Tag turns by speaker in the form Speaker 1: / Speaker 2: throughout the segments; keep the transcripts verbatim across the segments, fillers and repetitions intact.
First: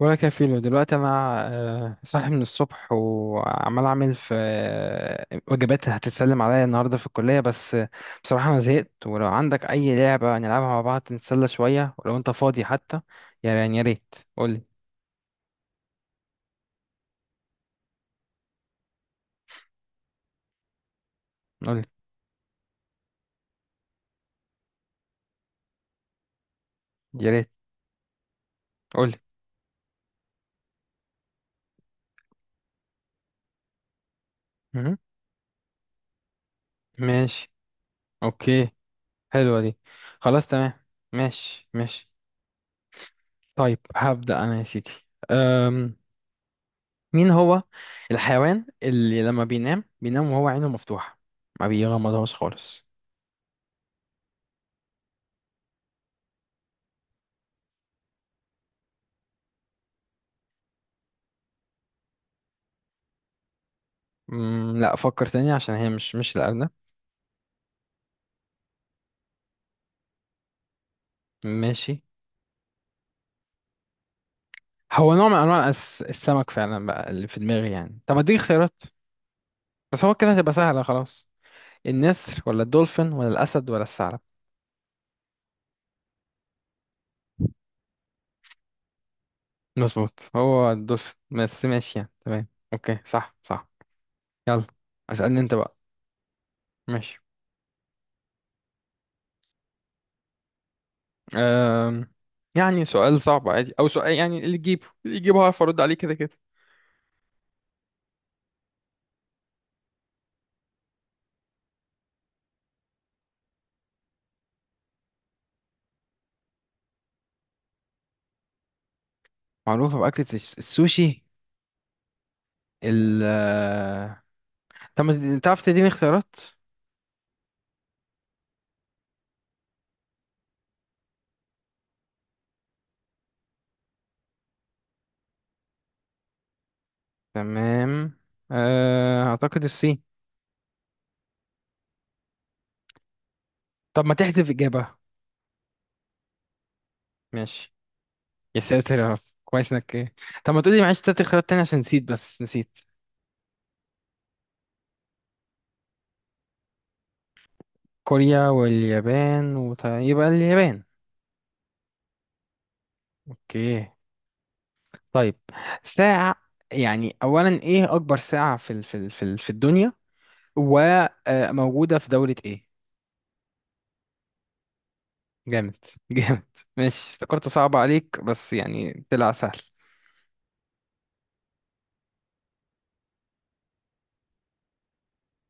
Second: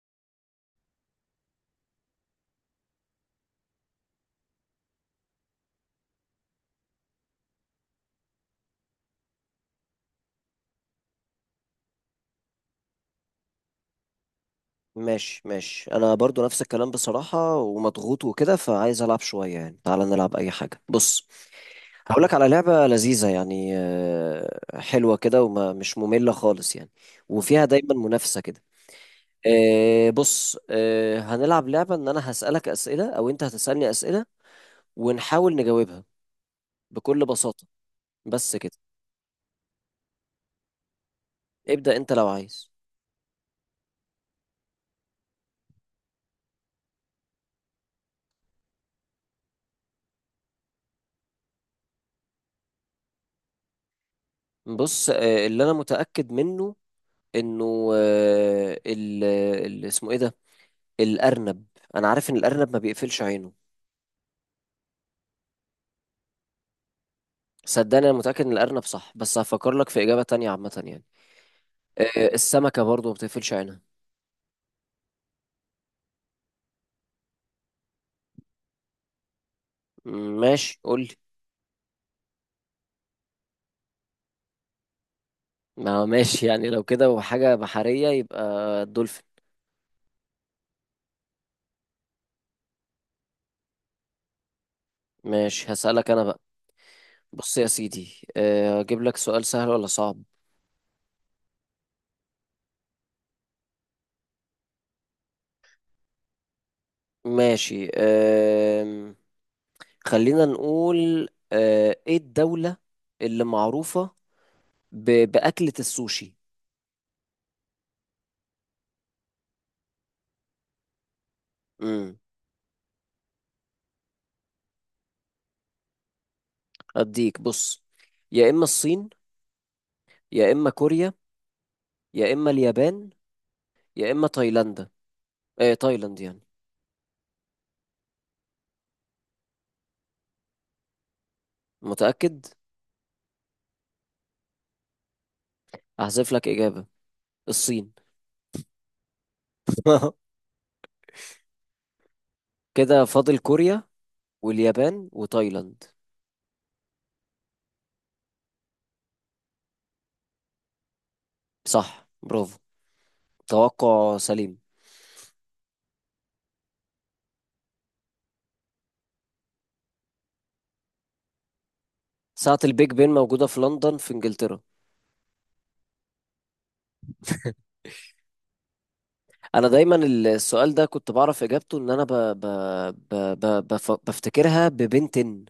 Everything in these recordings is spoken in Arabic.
Speaker 1: ولا كفيله دلوقتي انا آه، صاحي من الصبح وعمال اعمل في آه، وجبات هتتسلم عليا النهارده في الكليه، بس آه، بصراحه انا زهقت. ولو عندك اي لعبه نلعبها مع بعض نتسلى شويه، ولو انت فاضي حتى، يعني يا ريت قولي.
Speaker 2: ماشي ماشي، انا برضو نفس الكلام بصراحة، ومضغوط وكده فعايز العب شوية يعني. تعالى نلعب اي حاجة. بص،
Speaker 1: قولي
Speaker 2: هقولك على لعبة لذيذة يعني، آه، حلوة كده ومش مملة خالص يعني،
Speaker 1: يا ريت.
Speaker 2: وفيها دايما منافسة كده.
Speaker 1: قولي.
Speaker 2: آه، بص، آه، هنلعب لعبة ان انا هسألك اسئلة او انت هتسألني اسئلة
Speaker 1: مهم.
Speaker 2: ونحاول نجاوبها بكل
Speaker 1: ماشي.
Speaker 2: بساطة. بس
Speaker 1: اوكي.
Speaker 2: كده.
Speaker 1: حلوه دي. خلاص تمام. ماشي
Speaker 2: ابدأ
Speaker 1: ماشي.
Speaker 2: انت لو عايز.
Speaker 1: طيب هبدا انا يا سيدي. مين هو الحيوان اللي لما بينام بينام وهو عينه مفتوحة؟ ما بيغمضهاش خالص.
Speaker 2: بص، آه، اللي انا متأكد منه انه آه، ال ال- اسمه ايه ده، الأرنب. أنا عارف إن الأرنب ما بيقفلش عينه.
Speaker 1: مم، لا فكر تاني عشان هي مش مش الأرنب.
Speaker 2: صدقني أنا متأكد إن الأرنب صح، بس هفكر لك في إجابة تانية عامة يعني.
Speaker 1: ماشي.
Speaker 2: آه، السمكة برضو ما بتقفلش عينها.
Speaker 1: هو نوع من أنواع الأس- السمك فعلا بقى اللي في دماغي يعني. طب اديك اختيارات بس هو كده
Speaker 2: م-
Speaker 1: هتبقى
Speaker 2: ماشي
Speaker 1: سهلة
Speaker 2: قولي.
Speaker 1: خلاص. النسر ولا الدولفين ولا الأسد ولا الثعلب؟
Speaker 2: ما هو ماشي يعني لو كده وحاجة بحرية يبقى الدولفين.
Speaker 1: مظبوط هو الدولفين، بس ماشي يعني تمام. أوكي صح صح. يلا اسألني أنت
Speaker 2: ماشي
Speaker 1: بقى.
Speaker 2: هسألك أنا بقى.
Speaker 1: ماشي.
Speaker 2: بص يا سيدي، آه، أجيب لك سؤال سهل ولا صعب؟
Speaker 1: أم... يعني سؤال صعب عادي أو سؤال، يعني اللي تجيبه اللي تجيبه هعرف أرد عليه كده كده.
Speaker 2: ماشي، آم، خلينا نقول، آه، إيه الدولة اللي معروفة ب- بأكلة السوشي؟
Speaker 1: معروفة بأكلة الس- السوشي.
Speaker 2: مم.
Speaker 1: ال آه، طب ما تعرف تديني اختيارات.
Speaker 2: أديك، بص، يا إما الصين، يا إما كوريا، يا إما اليابان، يا إما تايلاندا. إيه تايلاند يعني.
Speaker 1: تمام. آه، أعتقد الصين.
Speaker 2: متأكد؟
Speaker 1: طب ما تحذف إجابة.
Speaker 2: هحذف لك إجابة،
Speaker 1: ماشي.
Speaker 2: الصين.
Speaker 1: يا ساتر يا رب. كويس إنك إيه. طب ما تقولي معلش تلات اختيارات تانية عشان نسيت، بس نسيت.
Speaker 2: كده فاضل كوريا واليابان وتايلاند.
Speaker 1: كوريا واليابان وط... يبقى اليابان.
Speaker 2: صح، برافو،
Speaker 1: أوكي.
Speaker 2: توقع سليم.
Speaker 1: طيب. ساعة. يعني أولا إيه أكبر ساعة في ال... في ال... في ال... في الدنيا، وموجودة في دولة
Speaker 2: ساعة
Speaker 1: إيه؟
Speaker 2: البيج بين موجودة في لندن في إنجلترا.
Speaker 1: جامد جامد. ماشي افتكرته صعب عليك بس يعني طلع سهل.
Speaker 2: أنا دايما السؤال ده كنت بعرف إجابته، إن أنا ب... ب... ب... ب... بف... بفتكرها ببن تن،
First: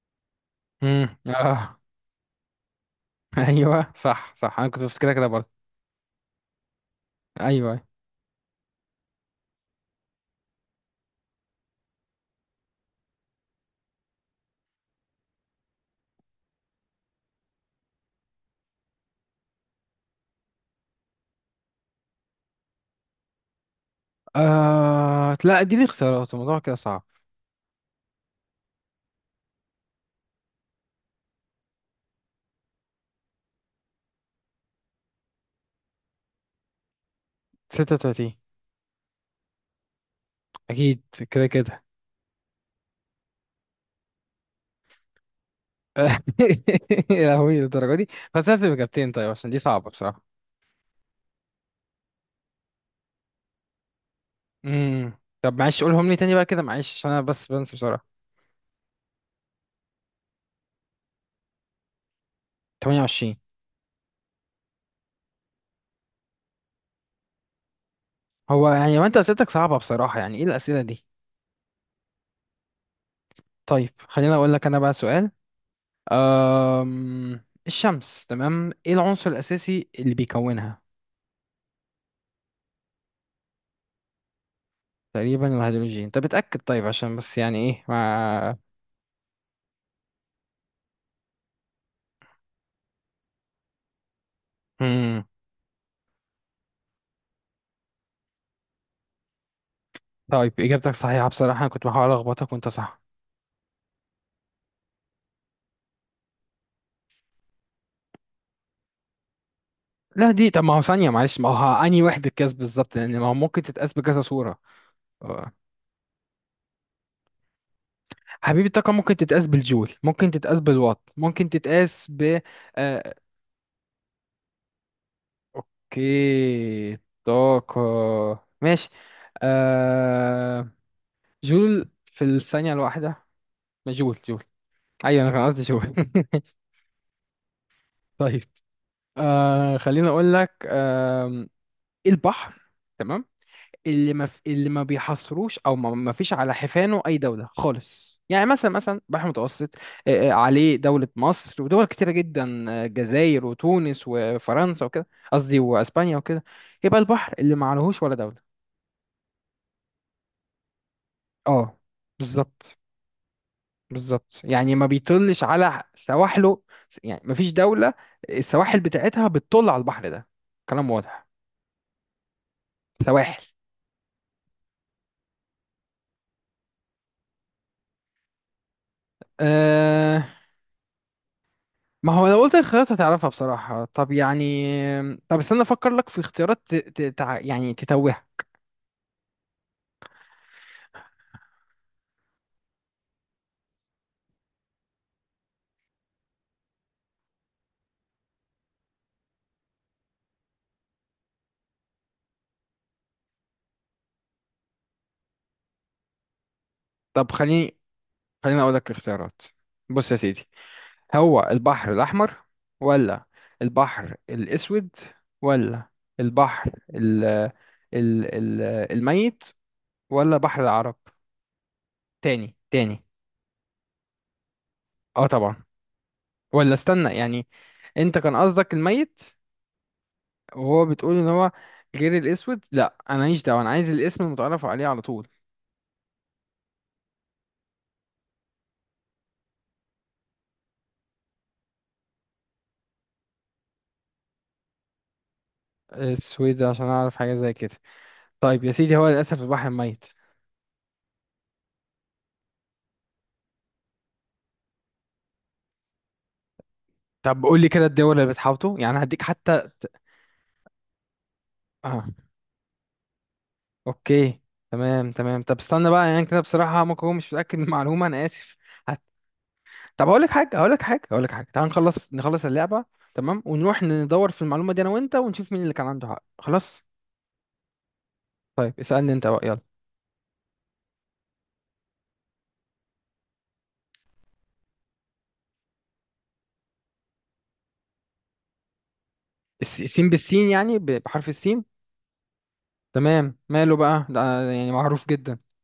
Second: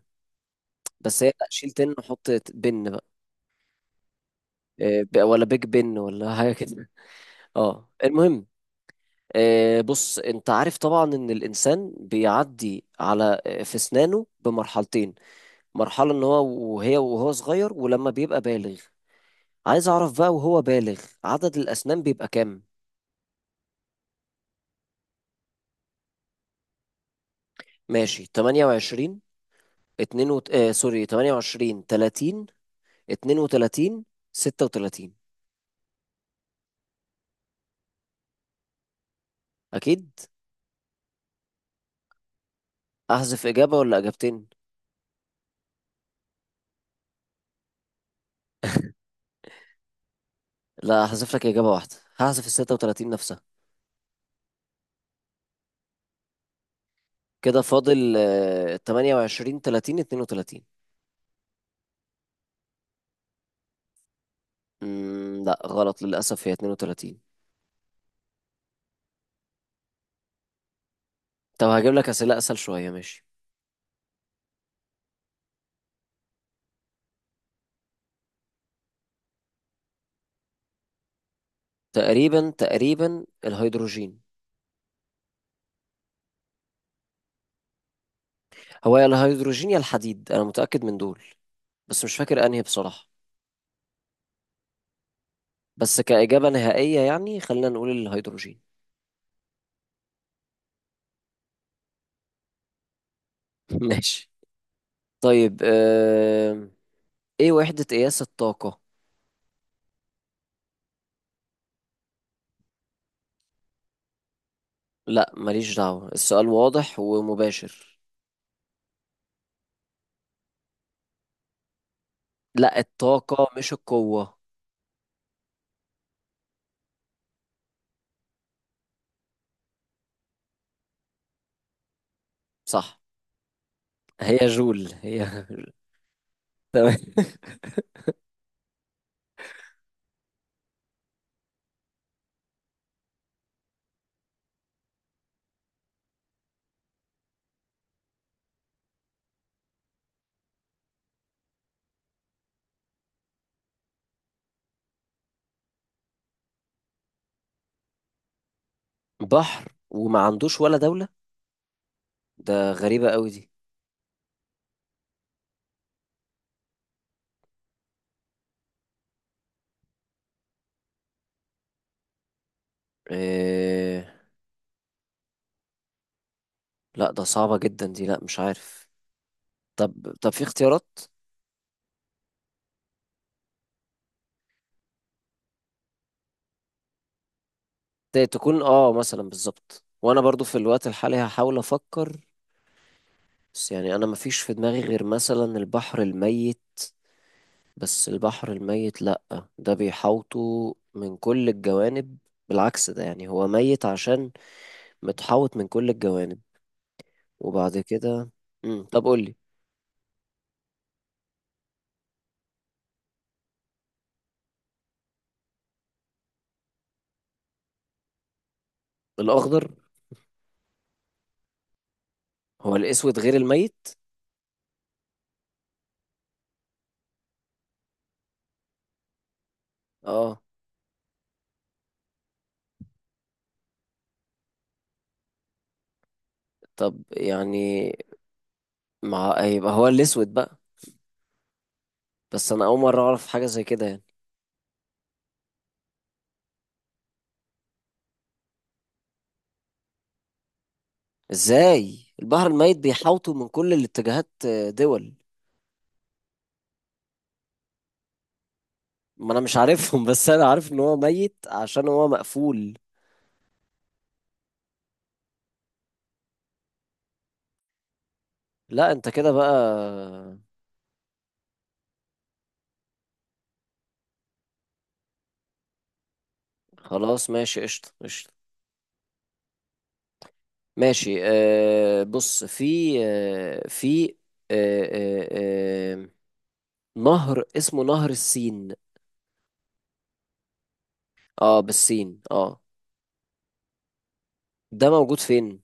Speaker 1: امم
Speaker 2: بس هي لأ، شيل
Speaker 1: اه.
Speaker 2: تن وحط بن بقى.
Speaker 1: ايوه صح صح، انا كنت
Speaker 2: إيه،
Speaker 1: بفتكرها
Speaker 2: ب...
Speaker 1: كده
Speaker 2: ولا
Speaker 1: برضه.
Speaker 2: بيج بن ولا حاجة كده.
Speaker 1: ايوه أيوة.
Speaker 2: اه المهم، آه، بص انت عارف طبعا ان الانسان بيعدي على، آه، في اسنانه بمرحلتين، مرحلة ان هو وهي وهو صغير، ولما بيبقى بالغ. عايز اعرف بقى وهو بالغ عدد الاسنان بيبقى كام؟
Speaker 1: آه لا دي اختيارات الموضوع كده صعب.
Speaker 2: ماشي، تمنية وعشرين اتنين وت... آه سوري، ثمانية وعشرين، تلاتين، اثنين وثلاثين، ستة وتلاتين.
Speaker 1: ستة وثلاثين
Speaker 2: اكيد.
Speaker 1: اكيد. كده كده.
Speaker 2: احذف اجابة ولا اجابتين؟
Speaker 1: يا لهوي للدرجه دي. بس هات اجابتين طيب عشان دي صعبه بصراحه.
Speaker 2: لا، احذف لك اجابة واحدة، هحذف ال ستة وثلاثين نفسها.
Speaker 1: امم طب معلش قولهم لي تاني بقى كده معلش، عشان انا بس
Speaker 2: كده
Speaker 1: بنسى بسرعه.
Speaker 2: فاضل آه، ثمانية وعشرين، ثلاثين، اثنين وثلاثين.
Speaker 1: تمانية وعشرين.
Speaker 2: مم، لا غلط للأسف، هي اثنين وثلاثين.
Speaker 1: هو يعني ما انت اسئلتك صعبه بصراحه، يعني ايه الاسئله دي.
Speaker 2: طب هجيب لك أسئلة أسهل شوية، ماشي.
Speaker 1: طيب خليني اقول لك انا بقى سؤال. أم... الشمس تمام، ايه العنصر الأساسي اللي بيكونها؟
Speaker 2: تقريبا تقريبا الهيدروجين.
Speaker 1: تقريبا الهيدروجين. طب اتأكد طيب، عشان بس يعني ايه ما.
Speaker 2: هو يا الهيدروجين يا الحديد، أنا متأكد من دول، بس مش فاكر أنهي بصراحة.
Speaker 1: مم.
Speaker 2: بس كإجابة نهائية يعني خلينا نقول الهيدروجين.
Speaker 1: طيب إجابتك صحيحة، بصراحة أنا كنت بحاول ألخبطك وأنت صح.
Speaker 2: ماشي. طيب آم، إيه وحدة قياس الطاقة؟
Speaker 1: لا دي، طب ما هو ثانية معلش، ما هو أنهي وحدة قياس بالظبط، لأن ما هو ممكن تتقاس بكذا صورة.
Speaker 2: لا
Speaker 1: آه.
Speaker 2: ماليش دعوة، السؤال واضح ومباشر.
Speaker 1: حبيبي الطاقة ممكن تتقاس بالجول، ممكن تتقاس بالوات، ممكن تتقاس ب
Speaker 2: لا،
Speaker 1: آه...
Speaker 2: الطاقة مش القوة.
Speaker 1: أوكي. طاقة. ماشي. آه... جول في الثانية
Speaker 2: صح،
Speaker 1: الواحدة. جول جول
Speaker 2: هي جول،
Speaker 1: ايوه
Speaker 2: هي
Speaker 1: انا كان قصدي جول.
Speaker 2: تمام.
Speaker 1: طيب آه خليني اقول لك آه. البحر، تمام، اللي ما في، اللي ما بيحصروش، او ما ما فيش على حفانه اي دوله خالص، يعني مثلا مثلا البحر المتوسط آه آه، عليه دوله مصر ودول كتيره جدا، آه، الجزائر وتونس وفرنسا وكده، قصدي واسبانيا وكده. يبقى البحر اللي ما عليهوش ولا دوله.
Speaker 2: بحر وما عندوش ولا دولة؟
Speaker 1: اه
Speaker 2: ده
Speaker 1: بالظبط.
Speaker 2: غريبة قوي دي.
Speaker 1: بالظبط، يعني ما بيطلش على سواحله، يعني ما فيش دولة السواحل بتاعتها بتطل على البحر ده. كلام واضح. سواحل.
Speaker 2: إيه... لا ده صعبة جدا دي، لا مش عارف. طب
Speaker 1: أه.
Speaker 2: طب في اختيارات؟
Speaker 1: ما هو لو قلت الخيارات هتعرفها بصراحة، طب يعني. طب استنى افكر لك في اختيارات ت... ت... تع- يعني
Speaker 2: ت-
Speaker 1: تتوهها.
Speaker 2: تكون اه مثلا بالظبط، وانا برضو في الوقت الحالي هحاول افكر. بس يعني انا مفيش في دماغي غير مثلا البحر الميت، بس البحر الميت لا، ده بيحوطه من كل الجوانب، بالعكس ده يعني هو ميت عشان متحوط من كل الجوانب.
Speaker 1: طب خليني
Speaker 2: وبعد كده
Speaker 1: خليني اقول
Speaker 2: مم.
Speaker 1: لك
Speaker 2: طب قولي.
Speaker 1: الاختيارات. بص يا سيدي، هو البحر الاحمر، ولا البحر الاسود، ولا البحر ال... ال... ال... الميت،
Speaker 2: الاخضر.
Speaker 1: ولا بحر العرب؟ تاني
Speaker 2: هو
Speaker 1: تاني.
Speaker 2: الاسود غير الميت؟
Speaker 1: اه طبعا. ولا استنى يعني، انت كان قصدك الميت
Speaker 2: اه.
Speaker 1: وهو بتقول ان هو غير الاسود؟ لا انا ماليش دعوه، انا عايز الاسم المتعرف عليه على طول.
Speaker 2: طب يعني مع يبقى هو الاسود بقى، بس انا اول مره اعرف حاجه زي كده يعني.
Speaker 1: اسود عشان اعرف حاجه زي كده. طيب يا سيدي هو للاسف البحر الميت.
Speaker 2: ازاي البحر الميت بيحاوطوا من كل الاتجاهات آه، دول؟
Speaker 1: طب قول لي كده الدول اللي بتحاوطه، يعني هديك
Speaker 2: ما انا مش
Speaker 1: حتى ت-
Speaker 2: عارفهم بس انا عارف ان هو ميت عشان
Speaker 1: اه.
Speaker 2: هو مقفول.
Speaker 1: اوكي. تمام تمام. طب استنى بقى، يعني كده بصراحه ممكن هو مش متاكد من المعلومه، انا اسف.
Speaker 2: لا
Speaker 1: هت...
Speaker 2: انت كده بقى.
Speaker 1: طب هقول لك حاجه هقول لك حاجه هقول لك حاجه، تعال نخلص نخلص اللعبه تمام، ونروح ندور في المعلومه دي انا وانت، ونشوف مين اللي كان عنده حق. خلاص.
Speaker 2: خلاص ماشي، قشطه قشطه.
Speaker 1: طيب اسألني انت بقى يلا.
Speaker 2: ماشي آه بص، في آه في، آه آه آه نهر اسمه نهر السين.
Speaker 1: الس- السين بالسين، يعني ب- بحرف
Speaker 2: اه
Speaker 1: السين.
Speaker 2: بالسين اه.
Speaker 1: تمام، ماله بقى ده، يعني
Speaker 2: ده
Speaker 1: معروف
Speaker 2: موجود
Speaker 1: جدا.
Speaker 2: فين؟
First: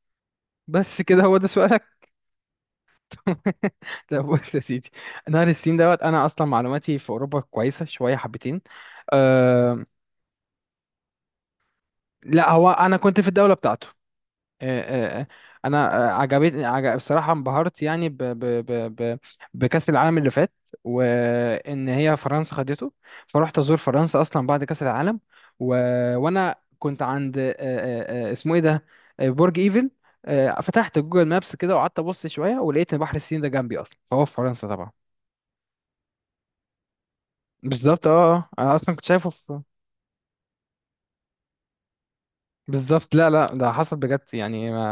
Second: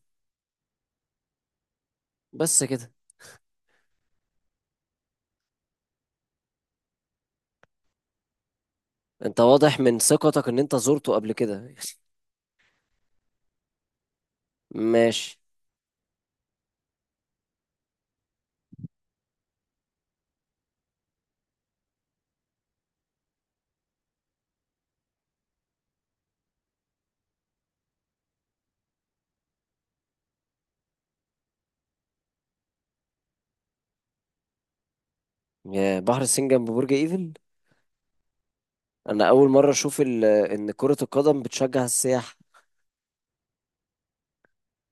Speaker 1: بس كده هو ده سؤالك؟
Speaker 2: بس كده.
Speaker 1: لا بص يا سيدي، نهر السين دوت، انا اصلا معلوماتي في اوروبا كويسة شوية حبتين.
Speaker 2: انت واضح
Speaker 1: أه.
Speaker 2: من ثقتك ان انت زرته قبل كده
Speaker 1: لا هو انا كنت في الدولة بتاعته. آه، آه، آه.
Speaker 2: ماشي.
Speaker 1: انا آه، عجبتني عجب، بصراحه انبهرت يعني ب ب ب ب بكاس العالم اللي فات، وان هي فرنسا خدته، فروحت ازور فرنسا اصلا بعد كاس العالم. و... وانا كنت عند آه، آه، آه، اسمه ايه ده، آه، برج ايفل. آه، فتحت جوجل مابس كده، وقعدت ابص شويه، ولقيت ان بحر السين ده جنبي اصلا، فهو في فرنسا طبعا.
Speaker 2: يا بحر الصين جنب برج ايفل.
Speaker 1: بالظبط اه آه. انا اصلا كنت
Speaker 2: انا
Speaker 1: شايفه
Speaker 2: اول
Speaker 1: في.
Speaker 2: مره اشوف ال- ان كره القدم بتشجع السياح.
Speaker 1: بالظبط. لا لا، ده حصل بجد يعني ما...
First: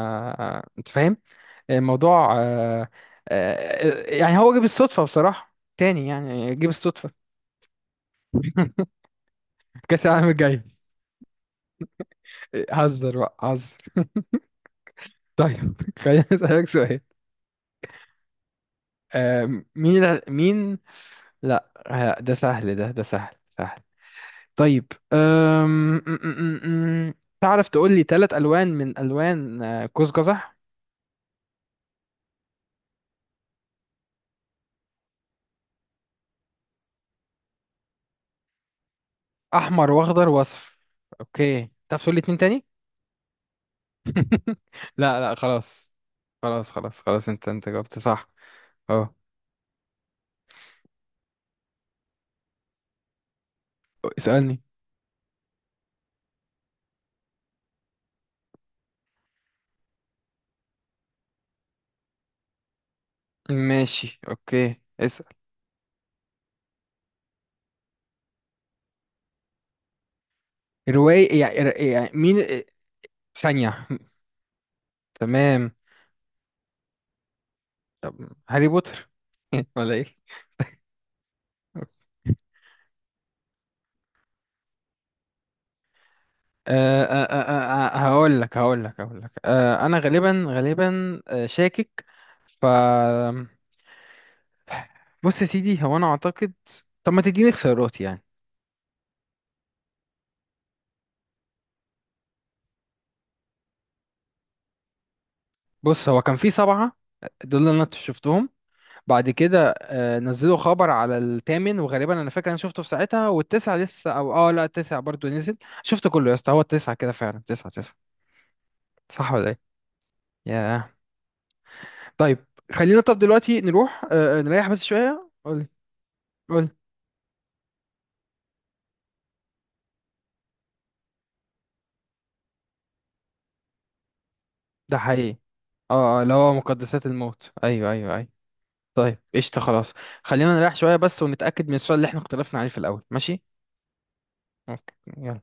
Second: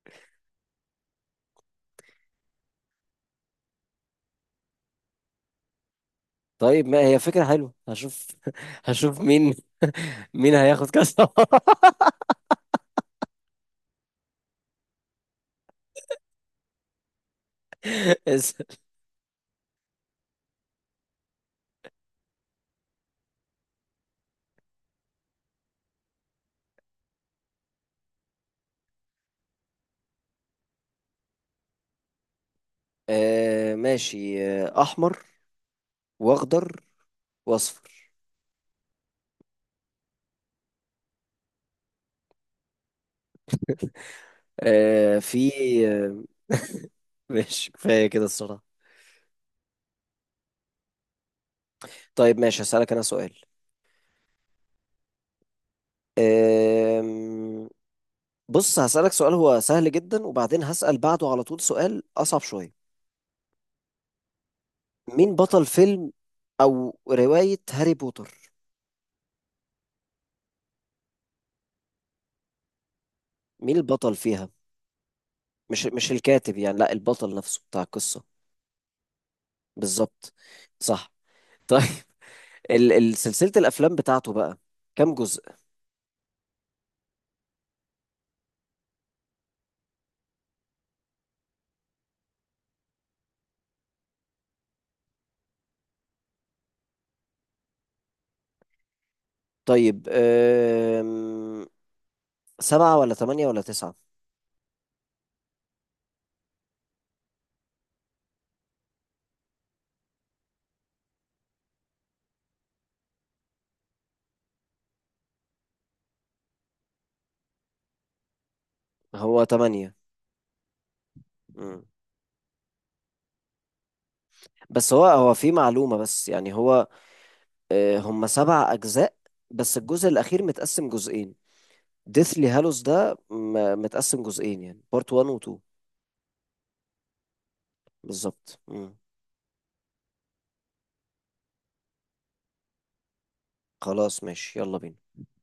Speaker 1: آه، انت فاهم الموضوع آه، آه، يعني هو جه بالصدفة بصراحة، تاني يعني جه
Speaker 2: طيب ما
Speaker 1: بالصدفة.
Speaker 2: هي فكره حلوه، هشوف هشوف مين
Speaker 1: كأس العالم
Speaker 2: مين
Speaker 1: الجاي.
Speaker 2: هياخد كاس.
Speaker 1: هزر بقى هزر. طيب. خليني أسألك سؤال.
Speaker 2: اس-
Speaker 1: آه، مين ال- مين. لا آه، ده سهل، ده ده سهل سهل. طيب أم... م- م- م- م. تعرف تقول لي ثلاث ألوان من ألوان آه، قوس قزح.
Speaker 2: آه ماشي، آه، احمر، واخضر، واصفر.
Speaker 1: أحمر وأخضر وأصفر. أوكي تعرف تقول لي اتنين تاني؟
Speaker 2: آه
Speaker 1: لا لا
Speaker 2: في
Speaker 1: خلاص.
Speaker 2: آه،
Speaker 1: خلاص خلاص خلاص انت انت
Speaker 2: ماشي
Speaker 1: جاوبت
Speaker 2: كفايه كده
Speaker 1: صح.
Speaker 2: الصراحه.
Speaker 1: اه.
Speaker 2: طيب ماشي هسالك انا سؤال،
Speaker 1: اسألني.
Speaker 2: آم، بص هسالك سؤال هو سهل جدا، وبعدين هسال بعده على طول سؤال اصعب شويه.
Speaker 1: ماشي اوكي اسأل.
Speaker 2: مين بطل فيلم او رواية هاري بوتر؟
Speaker 1: رواية، يعني يعني مين آه،
Speaker 2: مين
Speaker 1: ثانية.
Speaker 2: البطل فيها؟
Speaker 1: تمام.
Speaker 2: مش مش الكاتب يعني، لا البطل نفسه بتاع القصة.
Speaker 1: طب هاري بوتر. ولا ايه.
Speaker 2: بالظبط، صح. طيب ال ال- سلسلة الافلام بتاعته بقى كام جزء؟
Speaker 1: أه أه أه آه، آه، هقول لك هقول لك هقول لك. أه انا غالبا غالبا آه، شاكك ف بص يا سيدي هو انا اعتقد. طب ما تديني اختيارات يعني.
Speaker 2: طيب أم... سبعة ولا تمانية ولا تسعة؟
Speaker 1: بص هو كان في سبعة دول اللي انا شفتهم، بعد كده آه، نزلوا خبر على الثامن، وغالبا انا فاكر انا شفته في ساعتها، والتسعة لسه، او اه لا التسعة برضو نزل. شفت كله يا اسطى، هو التسعة كده فعلا، تسعة تسعة؟ صح
Speaker 2: هو
Speaker 1: ولا ايه.
Speaker 2: تمانية.
Speaker 1: ياه.
Speaker 2: مم.
Speaker 1: طيب. خلينا طب دلوقتي نروح آه، آه، نريح بس
Speaker 2: بس هو
Speaker 1: شوية.
Speaker 2: هو في
Speaker 1: قولي.
Speaker 2: معلومة بس يعني
Speaker 1: قولي.
Speaker 2: هو، آه، هم سبع أجزاء بس الجزء الأخير متقسم جزئين. ديثلي هالوس ده م- متقسم جزئين يعني
Speaker 1: ده
Speaker 2: بارت واحد و
Speaker 1: حقيقي.
Speaker 2: اتنين.
Speaker 1: اه اه، اللي هو مقدسات الموت، ايوه ايوه ايوه.
Speaker 2: بالظبط مم.
Speaker 1: طيب قشطة خلاص. خلينا نريح شوية بس، ونتأكد من السؤال اللي احنا اختلفنا عليه في الأول، ماشي.
Speaker 2: خلاص ماشي يلا
Speaker 1: اوكي
Speaker 2: بينا.
Speaker 1: يلا.